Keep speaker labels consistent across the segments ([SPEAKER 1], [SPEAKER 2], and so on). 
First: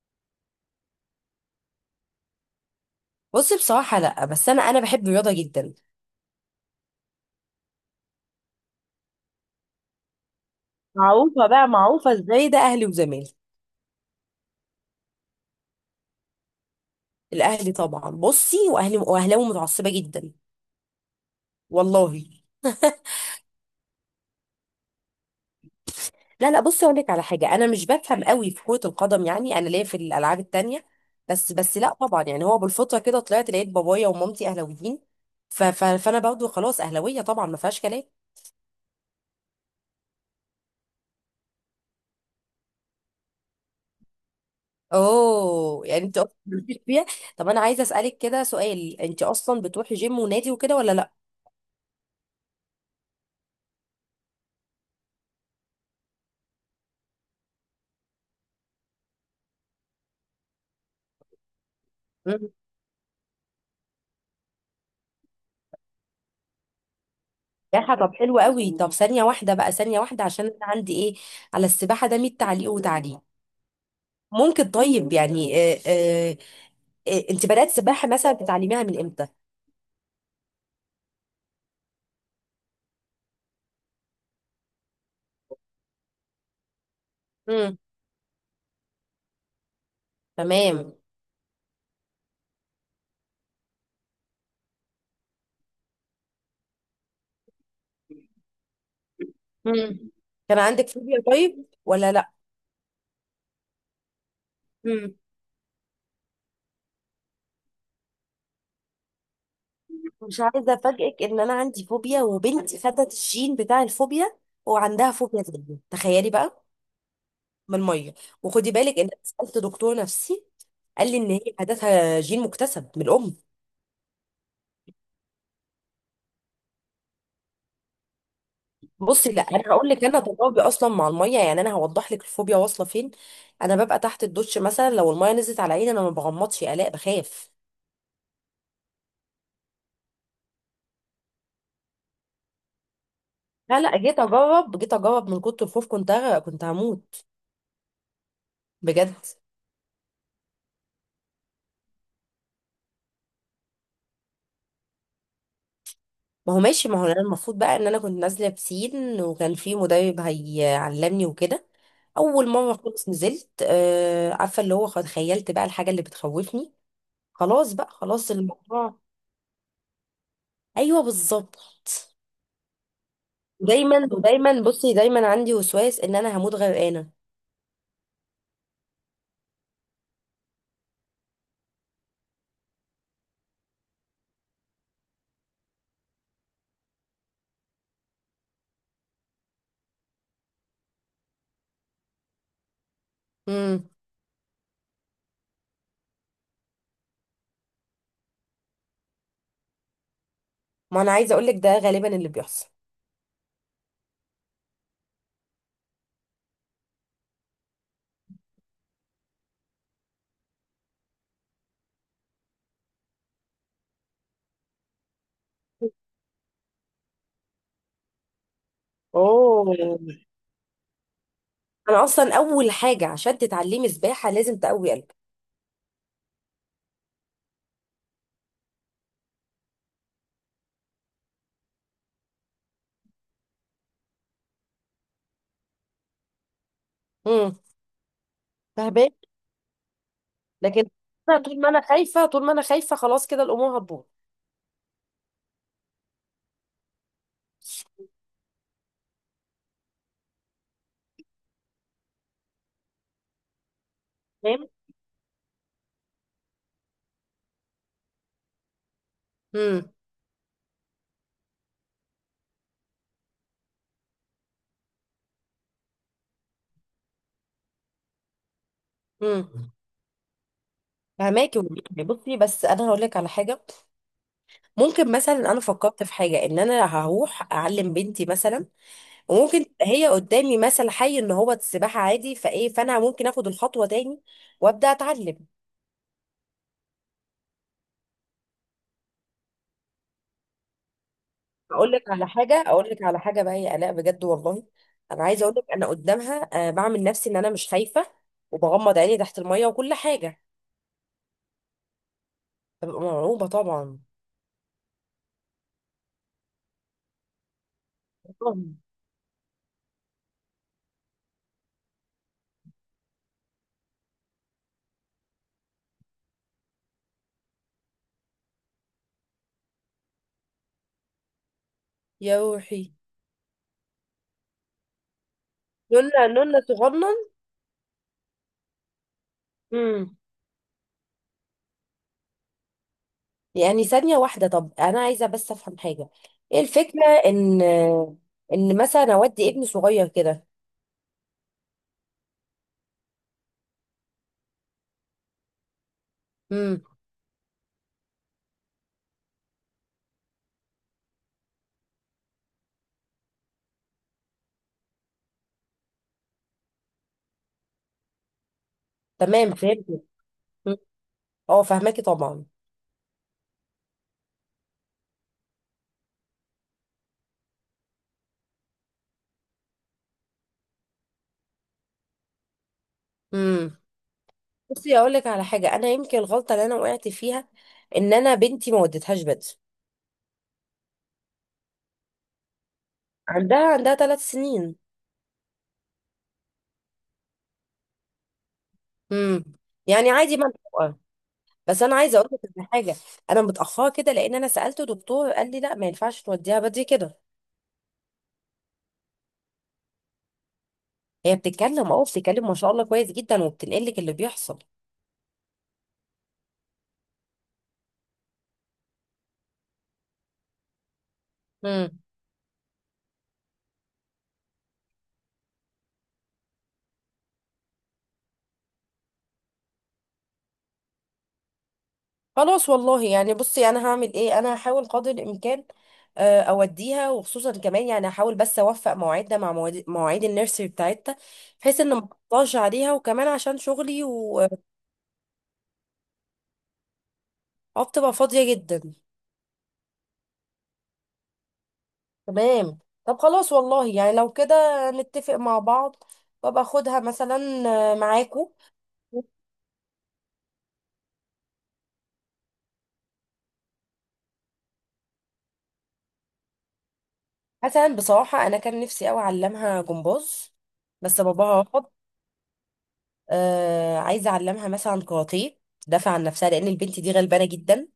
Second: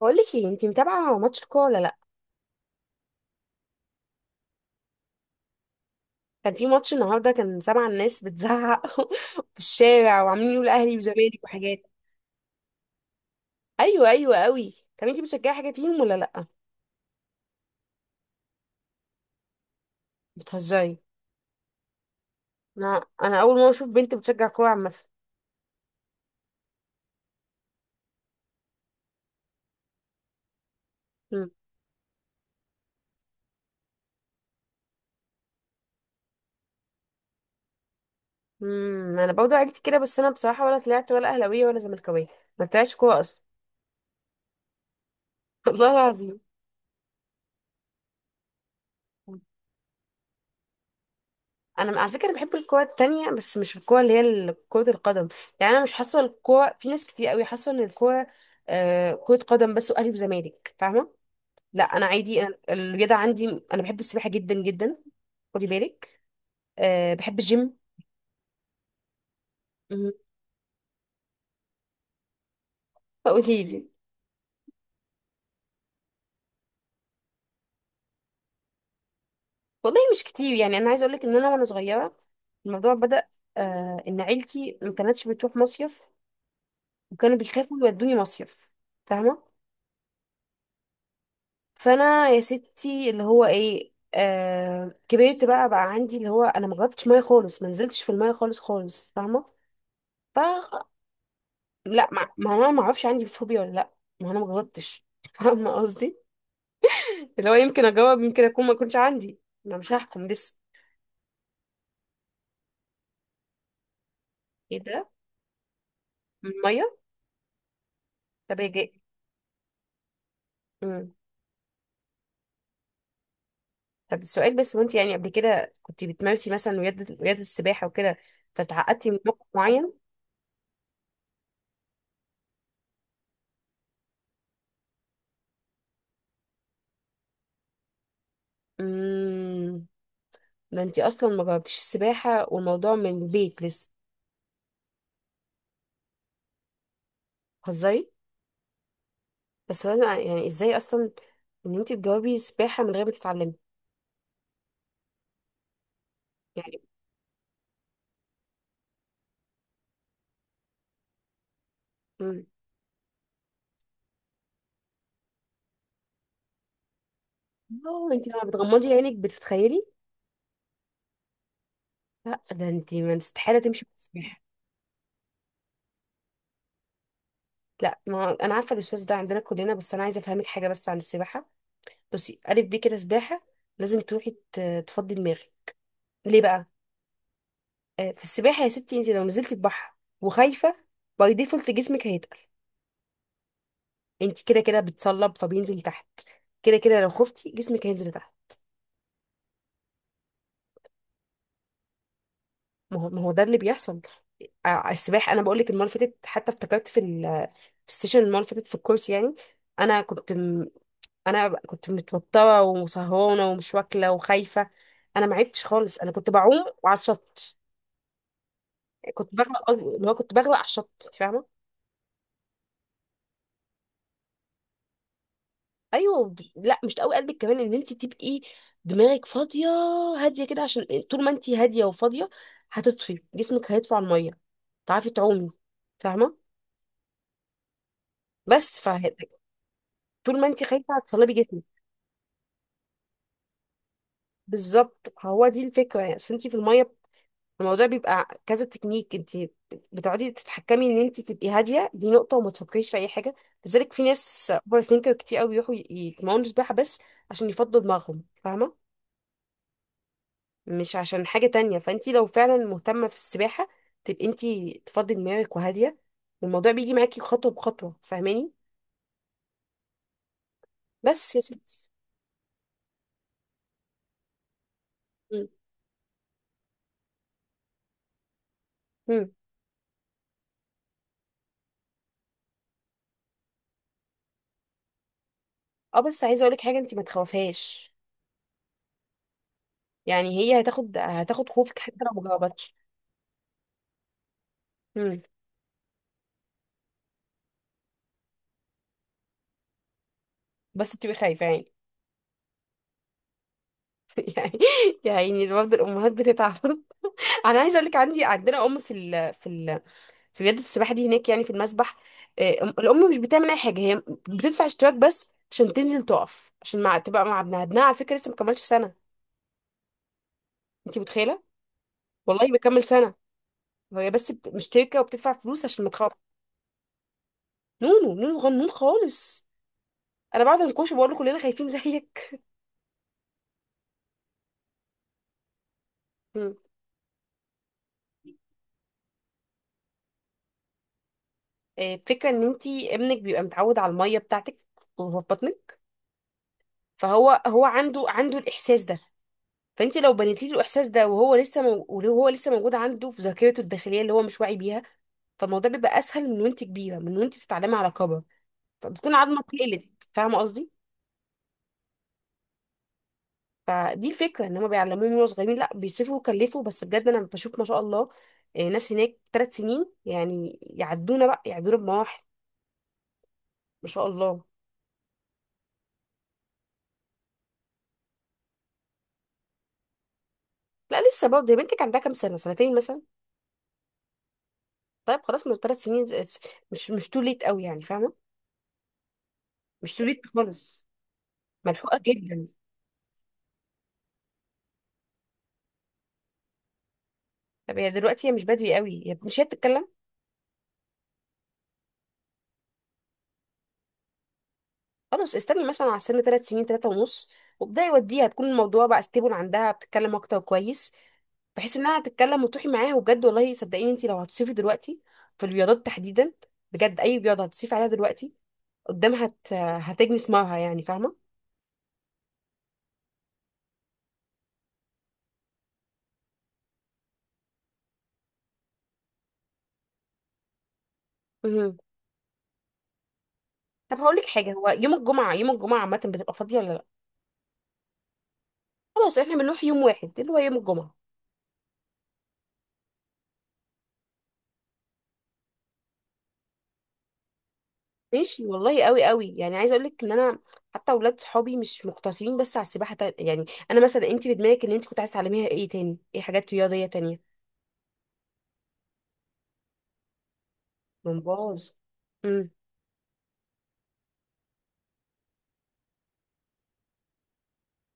[SPEAKER 1] بقول لك ايه؟ انت متابعه ماتش الكوره ولا لا؟
[SPEAKER 2] بصي، بصراحة لا، بس أنا بحب الرياضة جدا.
[SPEAKER 1] كان في ماتش النهارده، كان سامعه الناس بتزعق في الشارع وعاملين يقولوا اهلي وزمالك
[SPEAKER 2] معروفة بقى،
[SPEAKER 1] وحاجات.
[SPEAKER 2] معروفة إزاي ده أهلي وزمالي.
[SPEAKER 1] ايوه، ايوه قوي. طب انت بتشجعي حاجه فيهم ولا لا؟
[SPEAKER 2] الأهلي طبعا، بصي، وأهلي وأهلاوي متعصبة جدا.
[SPEAKER 1] بتهزري؟
[SPEAKER 2] والله.
[SPEAKER 1] انا انا اول مره اشوف بنت بتشجع كوره عامه.
[SPEAKER 2] لا لا، بصي، أقول لك على حاجة. أنا مش بفهم قوي في كرة القدم، يعني أنا ليا في الألعاب التانية.
[SPEAKER 1] أمم،
[SPEAKER 2] بس لا طبعا، يعني هو بالفطرة كده طلعت لقيت بابايا ومامتي أهلاويين. ف ف فأنا برضه خلاص أهلاوية طبعا، ما فيهاش كلام.
[SPEAKER 1] أمم، انا برضه عيلتي كده، بس انا بصراحه ولا طلعت ولا اهلاويه ولا زملكاويه، ما طلعتش كوره اصلا.
[SPEAKER 2] أوه،
[SPEAKER 1] والله
[SPEAKER 2] يعني أنت أصلا
[SPEAKER 1] العظيم.
[SPEAKER 2] مالكيش فيها. طب أنا عايزة أسألك كده سؤال، أنت أصلا بتروحي جيم ونادي وكده ولا
[SPEAKER 1] انا على فكره بحب الكوره التانية، بس مش الكوره اللي هي كره القدم. يعني انا مش حاسه الكوره، في ناس كتير قوي حاسه ان الكوره كره قدم بس، واهلي وزمالك، فاهمه؟ لا انا
[SPEAKER 2] لا؟
[SPEAKER 1] عادي، أنا الرياضه عندي انا بحب السباحه جدا جدا. خدي بالك، بحب الجيم.
[SPEAKER 2] سباحة؟ طب حلو قوي. طب ثانية واحدة بقى، ثانية
[SPEAKER 1] مم.
[SPEAKER 2] واحدة، عشان أنا عندي إيه على السباحة ده 100 تعليق وتعليق.
[SPEAKER 1] فقولي لي.
[SPEAKER 2] ممكن؟ طيب، يعني أنت بدأت سباحة مثلا بتعلميها من إمتى؟
[SPEAKER 1] والله مش كتير، يعني انا عايزه اقول لك ان انا وانا صغيره الموضوع بدأ، ان عيلتي ما كانتش بتروح مصيف وكانوا
[SPEAKER 2] امم.
[SPEAKER 1] بيخافوا يودوني مصيف، فاهمه؟
[SPEAKER 2] تمام.
[SPEAKER 1] فانا يا ستي اللي هو ايه، كبرت بقى عندي اللي هو انا ما جربتش ميه خالص، ما نزلتش في الميه خالص خالص، فاهمه؟
[SPEAKER 2] امم.
[SPEAKER 1] ف
[SPEAKER 2] كان عندك فوبيا طيب
[SPEAKER 1] لا
[SPEAKER 2] ولا
[SPEAKER 1] ما,
[SPEAKER 2] لأ؟
[SPEAKER 1] ما انا ما اعرفش عندي فوبيا ولا لا. ما انا ما جربتش
[SPEAKER 2] امم.
[SPEAKER 1] فاهمه قصدي. اللي هو يمكن اجاوب يمكن اكون ما كنتش عندي، انا مش هحكم
[SPEAKER 2] مش
[SPEAKER 1] لسه.
[SPEAKER 2] عايزة أفاجئك إن أنا عندي فوبيا وبنتي خدت الجين بتاع الفوبيا،
[SPEAKER 1] ايه ده؟
[SPEAKER 2] وعندها فوبيا تانية تخيلي
[SPEAKER 1] من
[SPEAKER 2] بقى.
[SPEAKER 1] الميه؟
[SPEAKER 2] من المية.
[SPEAKER 1] طب يا
[SPEAKER 2] وخدي
[SPEAKER 1] جاي.
[SPEAKER 2] بالك إن أنا سألت دكتور نفسي، قال
[SPEAKER 1] مم.
[SPEAKER 2] لي إن هي عادتها جين مكتسب من الأم.
[SPEAKER 1] طب السؤال بس، وانت يعني قبل كده كنت بتمارسي مثلا رياضه رياضه السباحه وكده فتعقدتي من
[SPEAKER 2] بصي لا،
[SPEAKER 1] موقف
[SPEAKER 2] انا هقول
[SPEAKER 1] معين؟
[SPEAKER 2] لك، انا تجاربي اصلا مع الميه، يعني انا هوضح لك الفوبيا واصله فين. انا ببقى تحت الدش مثلا، لو الميه نزلت على عيني انا ما بغمضش، يا الاء بخاف.
[SPEAKER 1] مم. ده انتي اصلا ما جربتيش السباحه، والموضوع من البيت
[SPEAKER 2] لا
[SPEAKER 1] لسه.
[SPEAKER 2] لا، جيت اجرب، جيت اجرب، من كتر الخوف كنت هغرق، كنت هموت.
[SPEAKER 1] هزاري.
[SPEAKER 2] بجد.
[SPEAKER 1] بس انا يعني ازاي اصلا ان انتي تجاوبي السباحه من غير ما تتعلمي؟
[SPEAKER 2] ما هو
[SPEAKER 1] يعني.
[SPEAKER 2] ماشي، ما هو انا المفروض بقى ان انا كنت نازله بسين وكان في مدرب هيعلمني وكده.
[SPEAKER 1] امم.
[SPEAKER 2] اول مره خالص نزلت، آه عارفه اللي هو تخيلت بقى الحاجه اللي بتخوفني. خلاص بقى،
[SPEAKER 1] اه انتي
[SPEAKER 2] خلاص
[SPEAKER 1] لما بتغمضي
[SPEAKER 2] الموضوع.
[SPEAKER 1] عينك بتتخيلي.
[SPEAKER 2] ايوه بالظبط.
[SPEAKER 1] لا ده انتي ما استحاله تمشي في
[SPEAKER 2] دايما
[SPEAKER 1] السباحه.
[SPEAKER 2] ودايما، بصي دايما عندي وسواس ان انا هموت غرقانه.
[SPEAKER 1] لا ما انا عارفه الاستاذ ده عندنا كلنا، بس انا عايزه افهمك حاجه بس عن السباحه. بصي الف بيه كده سباحه لازم تروحي تفضي دماغك. ليه بقى؟ في السباحه يا ستي، انتي لو نزلتي البحر وخايفه، باي ديفولت جسمك هيتقل.
[SPEAKER 2] امم.
[SPEAKER 1] انت كده كده بتصلب فبينزل تحت. كده كده لو خفتي جسمك هينزل تحت.
[SPEAKER 2] ما انا عايزه اقول لك، ده غالبا اللي بيحصل.
[SPEAKER 1] ما هو ما هو ده اللي بيحصل. السباحه انا بقول لك المره اللي فاتت، حتى افتكرت في السيشن المره اللي فاتت في الكورس يعني، انا كنت انا كنت متوتره وسهرانه ومش واكله وخايفه، انا ما عرفتش خالص، انا كنت بعوم وعلى الشط كنت بغرق،
[SPEAKER 2] اوه.
[SPEAKER 1] قصدي اللي هو كنت بغرق على الشط، انت فاهمه؟
[SPEAKER 2] انا اصلا اول حاجه عشان تتعلمي سباحه لازم تقوي قلبك.
[SPEAKER 1] ايوه لا مش قوي قلبك كمان، ان انت تبقي دماغك فاضيه هاديه كده، عشان طول ما انت هاديه وفاضيه هتطفي، جسمك هيطفو على الميه، تعرفي تعومي، فاهمه؟
[SPEAKER 2] امم.
[SPEAKER 1] بس
[SPEAKER 2] فاهمه.
[SPEAKER 1] فطول ما انت
[SPEAKER 2] لكن
[SPEAKER 1] خايفه هتصلبي
[SPEAKER 2] أنا طول
[SPEAKER 1] جسمك.
[SPEAKER 2] ما انا خايفه، طول ما انا خايفه، خلاص كده الامور هتبوظ.
[SPEAKER 1] بالظبط، هو دي الفكره، يعني اصل انت في الميه الموضوع بيبقى كذا تكنيك، انت بتقعدي تتحكمي ان انت تبقي هاديه، دي نقطه، وما تفكريش في اي حاجه. لذلك في ناس
[SPEAKER 2] تمام.
[SPEAKER 1] اوفر ثينكر كتير قوي بيروحوا يتمرنوا سباحه بس عشان يفضوا دماغهم، فاهمه؟
[SPEAKER 2] امم.
[SPEAKER 1] مش عشان حاجه تانية. فانت لو فعلا مهتمه في السباحه تبقي انت تفضي دماغك وهاديه، والموضوع بيجي معاكي خطوه بخطوه، فاهماني؟
[SPEAKER 2] امم.
[SPEAKER 1] بس يا
[SPEAKER 2] فهماكي
[SPEAKER 1] ستي.
[SPEAKER 2] والله. بصي، بس انا هقول لك على حاجه. ممكن
[SPEAKER 1] مم.
[SPEAKER 2] مثلا انا فكرت في حاجه، ان انا هروح اعلم بنتي مثلا.
[SPEAKER 1] مم.
[SPEAKER 2] وممكن تبقى هي قدامي مثل حي ان هو السباحه عادي فايه، فانا ممكن اخد الخطوه تاني وابدا اتعلم.
[SPEAKER 1] اه بس عايزه اقولك حاجه، انت ما تخافيهاش، يعني هي هتاخد خوفك
[SPEAKER 2] اقول
[SPEAKER 1] حتى
[SPEAKER 2] لك
[SPEAKER 1] لو ما
[SPEAKER 2] على حاجه،
[SPEAKER 1] جاوبتش.
[SPEAKER 2] اقول لك على حاجه بقى يا الاء بجد والله.
[SPEAKER 1] امم.
[SPEAKER 2] انا عايزه اقول لك، انا قدامها بعمل نفسي ان انا مش خايفه، وبغمض عيني تحت الميه وكل حاجه.
[SPEAKER 1] بس تبقي خايفه يعني.
[SPEAKER 2] ببقى مرعوبه طبعا.
[SPEAKER 1] يعني يعني برضه الامهات بتتعب. انا عايزه اقولك عندنا
[SPEAKER 2] طبعاً.
[SPEAKER 1] ام في ال في رياضه السباحه دي هناك، يعني في المسبح، الام مش بتعمل اي حاجه، هي بتدفع اشتراك بس عشان تنزل تقف عشان مع تبقى مع ابنها، ابنها على فكره لسه ما كملش سنه، انت متخيله؟
[SPEAKER 2] يا
[SPEAKER 1] والله بيكمل
[SPEAKER 2] روحي.
[SPEAKER 1] سنه. هي بس مشتركه وبتدفع فلوس عشان ما تخاف.
[SPEAKER 2] نونا نونا صغنن.
[SPEAKER 1] نونو نونو غنون خالص.
[SPEAKER 2] امم.
[SPEAKER 1] انا بعد انكوش بقول له كلنا خايفين زيك.
[SPEAKER 2] يعني ثانيه واحده، طب انا عايزه بس افهم حاجه. ايه الفكره ان ان مثلا اودي ابني صغير كده.
[SPEAKER 1] فكرة ان انتي ابنك بيبقى متعود على المية بتاعتك وهو في بطنك،
[SPEAKER 2] امم.
[SPEAKER 1] فهو عنده الاحساس ده، فانت لو بنيتي له الاحساس ده وهو لسه وهو لسه موجود عنده في ذاكرته الداخليه اللي هو مش واعي بيها، فالموضوع بيبقى اسهل من وانت كبيره، من وانت بتتعلمي على كبر فبتكون عظمه
[SPEAKER 2] تمام فهمت.
[SPEAKER 1] اتقلت، فاهمه قصدي؟
[SPEAKER 2] اه فهماكي طبعا.
[SPEAKER 1] فدي الفكره، ان هم بيعلموه من وهو صغيرين، لا بيصرفوا ويكلفوا، بس بجد انا بشوف ما شاء الله، ناس هناك 3 سنين يعني يعدونا بقى، يعدونا بمراحل،
[SPEAKER 2] امم.
[SPEAKER 1] ما شاء الله.
[SPEAKER 2] بصي اقول لك على حاجه، انا يمكن الغلطه اللي انا وقعت فيها ان انا بنتي ما وديتهاش بدري.
[SPEAKER 1] لا لسه برضه، يا بنتك عندها كام سنه، سنتين مثلا؟
[SPEAKER 2] عندها 3 سنين.
[SPEAKER 1] طيب خلاص من 3 سنين مش تو ليت قوي يعني، فاهمه؟
[SPEAKER 2] امم.
[SPEAKER 1] مش تو
[SPEAKER 2] يعني
[SPEAKER 1] ليت
[SPEAKER 2] عادي،
[SPEAKER 1] خالص،
[SPEAKER 2] منطقه. بس انا
[SPEAKER 1] ملحوقه
[SPEAKER 2] عايزه اقول
[SPEAKER 1] جدا.
[SPEAKER 2] لك على حاجه، انا متاخره كده لان انا سالته دكتور قال لي لا، ما ينفعش توديها بدري كده.
[SPEAKER 1] طب هي دلوقتي هي مش بادئه قوي، هي مش هي بتتكلم؟
[SPEAKER 2] هي بتتكلم، اه بتتكلم ما شاء الله كويس جدا، وبتنقل لك اللي بيحصل.
[SPEAKER 1] خلاص استني مثلا على سن 3 سنين، ثلاثه ونص، وابداي وديها، تكون الموضوع بقى ستيبل عندها، بتتكلم اكتر كويس، بحيث
[SPEAKER 2] امم.
[SPEAKER 1] انها تتكلم وتروحي معاها، وبجد والله صدقيني، انت لو هتصيفي دلوقتي في الرياضات تحديدا، بجد اي رياضه هتصيفي عليها دلوقتي قدامها هتجني ثمارها، يعني فاهمه؟
[SPEAKER 2] خلاص والله يعني، بصي انا هعمل ايه، انا هحاول قدر الامكان اوديها، وخصوصا كمان يعني هحاول بس اوفق مواعيدنا مع مواعيد النيرسري بتاعتها،
[SPEAKER 1] مهم.
[SPEAKER 2] بحيث ان ما اقطعش عليها وكمان عشان
[SPEAKER 1] طب
[SPEAKER 2] شغلي.
[SPEAKER 1] هقول لك حاجه،
[SPEAKER 2] وبتبقى
[SPEAKER 1] هو يوم الجمعه، يوم الجمعه عامه بتبقى فاضيه ولا لا؟
[SPEAKER 2] فاضيه جدا.
[SPEAKER 1] خلاص احنا بنروح يوم واحد اللي هو يوم الجمعه.
[SPEAKER 2] تمام. طب خلاص والله يعني لو كده نتفق مع بعض، وابقى اخدها مثلا،
[SPEAKER 1] ماشي
[SPEAKER 2] معاكو.
[SPEAKER 1] والله، قوي قوي. يعني عايزه اقول لك ان انا حتى اولاد صحابي مش مقتصرين بس على السباحه يعني انا مثلا، انت في دماغك ان انت كنت عايزه تعلميها ايه تاني، ايه حاجات رياضيه تانية؟
[SPEAKER 2] حسنا بصراحه، انا كان نفسي قوي اعلمها جمباز، بس باباها
[SPEAKER 1] جمباز.
[SPEAKER 2] رفض.
[SPEAKER 1] امم.
[SPEAKER 2] آه عايزه اعلمها مثلا كاراتيه تدافع عن نفسها، لان البنت دي غلبانه جدا.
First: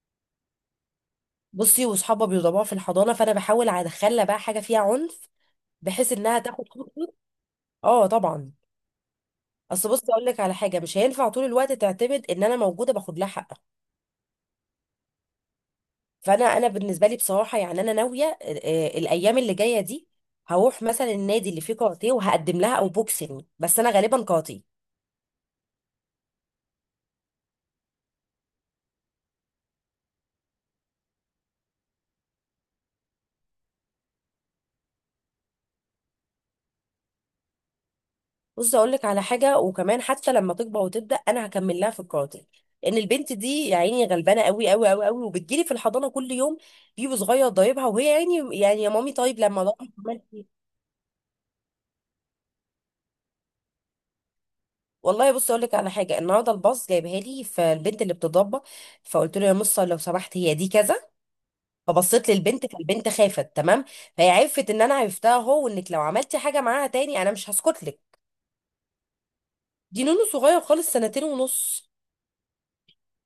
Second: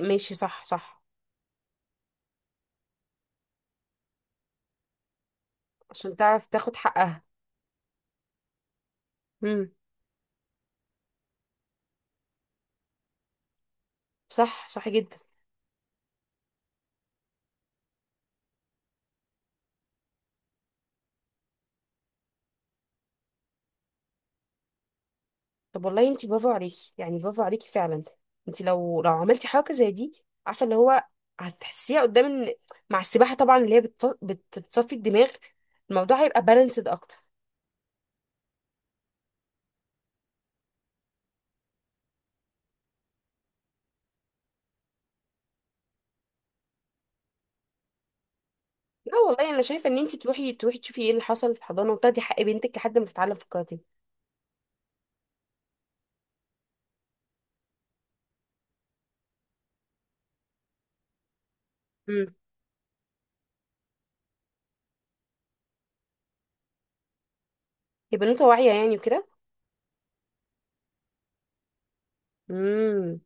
[SPEAKER 1] ماشي، صح صح.
[SPEAKER 2] بصي، واصحابها بيدوروا في الحضانه، فانا بحاول ادخلها بقى حاجه فيها عنف، بحيث
[SPEAKER 1] عشان
[SPEAKER 2] انها
[SPEAKER 1] تعرف
[SPEAKER 2] تاخد
[SPEAKER 1] تاخد
[SPEAKER 2] حقوقي.
[SPEAKER 1] حقها.
[SPEAKER 2] اه طبعا.
[SPEAKER 1] امم.
[SPEAKER 2] اصل بصي اقول لك على حاجه، مش هينفع طول الوقت تعتمد ان انا موجوده باخد لها حقها.
[SPEAKER 1] صح، صح جدا.
[SPEAKER 2] فانا، انا بالنسبه لي بصراحه يعني انا ناويه، الايام اللي جايه دي هروح مثلا النادي اللي فيه كاراتيه وهقدم لها، او بوكسينج، بس انا غالبا كاراتيه.
[SPEAKER 1] طب والله انت برافو عليكي، يعني برافو عليكي فعلا. انت لو عملتي حركه زي دي، عارفه اللي هو هتحسيها قدام مع السباحه طبعا، اللي هي بتصفي الدماغ، الموضوع هيبقى بالانسد اكتر.
[SPEAKER 2] بص اقول لك على حاجه، وكمان حتى لما تكبر وتبدا انا هكمل لها في الكاراتيه، لان البنت دي يا عيني غلبانه قوي قوي قوي قوي. وبتجيلي في الحضانه كل يوم بيبو صغير ضايبها، وهي يا عيني يعني يا
[SPEAKER 1] لا
[SPEAKER 2] مامي طيب
[SPEAKER 1] والله
[SPEAKER 2] لما
[SPEAKER 1] انا
[SPEAKER 2] اروح
[SPEAKER 1] شايفه ان انت
[SPEAKER 2] أعمل
[SPEAKER 1] تروحي
[SPEAKER 2] إيه؟
[SPEAKER 1] تروحي تشوفي ايه اللي حصل في الحضانه، وتاخدي حق بنتك لحد ما تتعلم في الكاراتيه.
[SPEAKER 2] والله بص اقول لك على حاجه، النهارده الباص جايبها لي، فالبنت اللي بتضربها فقلت له يا مصه لو سمحت هي دي كذا. فبصيت
[SPEAKER 1] امم.
[SPEAKER 2] للبنت فالبنت خافت تمام. فهي عرفت ان انا عرفتها، هو وانك لو عملتي حاجه معاها تاني انا مش هسكت لك.
[SPEAKER 1] يبقى بنوته واعيه يعني وكده.
[SPEAKER 2] دي نونو صغير خالص، 2 ونص.
[SPEAKER 1] امم.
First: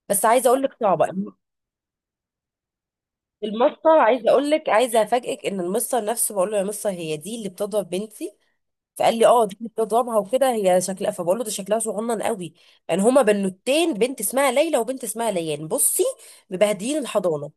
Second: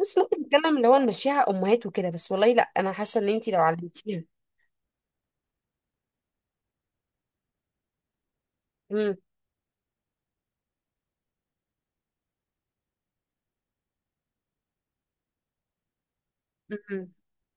[SPEAKER 1] بس
[SPEAKER 2] بس
[SPEAKER 1] ممكن
[SPEAKER 2] عايزه اقول لك
[SPEAKER 1] نتكلم اللي هو
[SPEAKER 2] صعبه،
[SPEAKER 1] نمشيها امهات وكده، بس والله لا انا حاسه ان انت لو
[SPEAKER 2] المصة
[SPEAKER 1] علمتيها.
[SPEAKER 2] عايزة اقول لك، عايزة افاجئك ان المصة نفسه بقول له يا مصة هي دي اللي بتضرب بنتي.
[SPEAKER 1] امم.
[SPEAKER 2] فقال لي اه دي اللي بتضربها وكده، هي شكلها، فبقول له ده شكلها صغنن قوي. يعني هما بنوتين، بنت اسمها ليلى وبنت اسمها ليان، بصي مبهدلين
[SPEAKER 1] امم.
[SPEAKER 2] الحضانة.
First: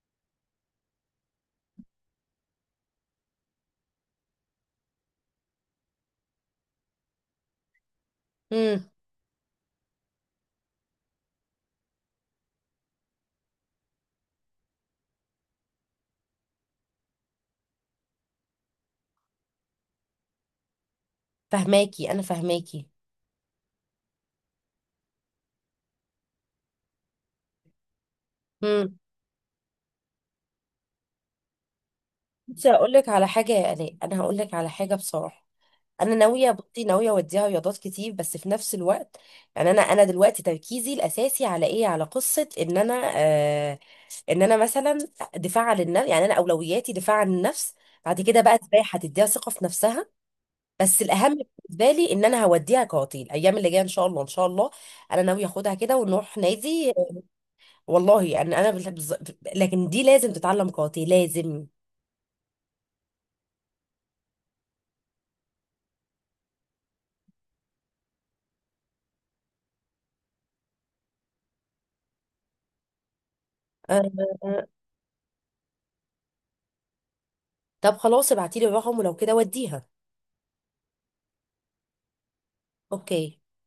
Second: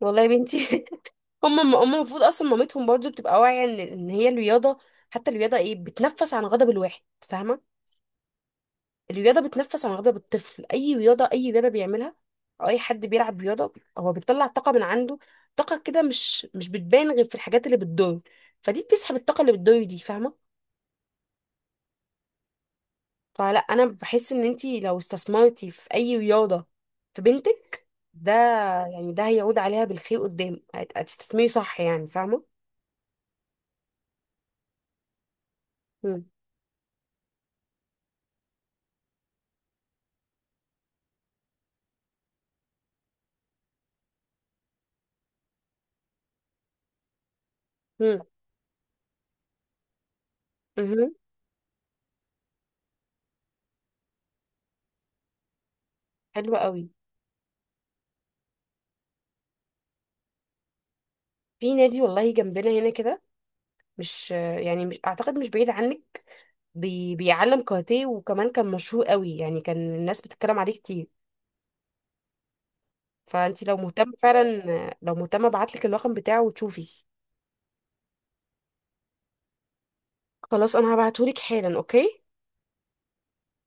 [SPEAKER 1] والله يا بنتي. هم المفروض اصلا مامتهم برضو بتبقى واعيه ان إن هي الرياضه، حتى الرياضه ايه، بتنفس عن غضب الواحد، فاهمه؟
[SPEAKER 2] امم.
[SPEAKER 1] الرياضة بتنفس عن بالطفل، أي رياضة بيعملها، أو أي حد بيلعب رياضة هو بيطلع طاقة من عنده، طاقة كده مش بتبان غير في الحاجات اللي بتضر، فدي بتسحب الطاقة اللي بتضر دي، فاهمة؟
[SPEAKER 2] فهماكي انا فهماكي.
[SPEAKER 1] فلا أنا بحس إن أنتي لو استثمرتي في أي رياضة في بنتك، ده
[SPEAKER 2] امم.
[SPEAKER 1] يعني ده هيعود عليها بالخير قدام هتستثمري صح يعني، فاهمة؟
[SPEAKER 2] بصي هقول لك على حاجة يا آلاء، انا هقول لك على حاجة بصراحة. انا
[SPEAKER 1] مم.
[SPEAKER 2] ناويه، بصي ناويه اوديها رياضات كتير، بس في نفس الوقت يعني انا دلوقتي تركيزي الاساسي على ايه، على قصه ان انا، ان انا مثلا دفاع عن النفس. يعني انا اولوياتي دفاع عن النفس.
[SPEAKER 1] مم.
[SPEAKER 2] بعد كده بقى سباحه تديها ثقه في نفسها. بس
[SPEAKER 1] مهم.
[SPEAKER 2] الاهم بالنسبه لي، ان انا هوديها قاعدين الايام اللي جايه ان شاء الله ان شاء الله. انا ناويه اخدها كده ونروح
[SPEAKER 1] حلو قوي.
[SPEAKER 2] نادي. والله يعني انا لكن دي لازم تتعلم قاعدين، لازم.
[SPEAKER 1] في نادي والله جنبنا هنا كده، مش يعني مش أعتقد مش بعيد عنك، بي بيعلم كاراتيه، وكمان كان مشهور قوي يعني كان الناس بتتكلم عليه كتير، فانت لو
[SPEAKER 2] آه،
[SPEAKER 1] مهتمه
[SPEAKER 2] آه،
[SPEAKER 1] فعلا،
[SPEAKER 2] آه.
[SPEAKER 1] لو مهتمه ابعتلك الرقم بتاعه وتشوفي.
[SPEAKER 2] طب خلاص ابعتيلي الرقم، ولو كده وديها.
[SPEAKER 1] خلاص انا هبعتهولك حالا، اوكي.
[SPEAKER 2] اوكي.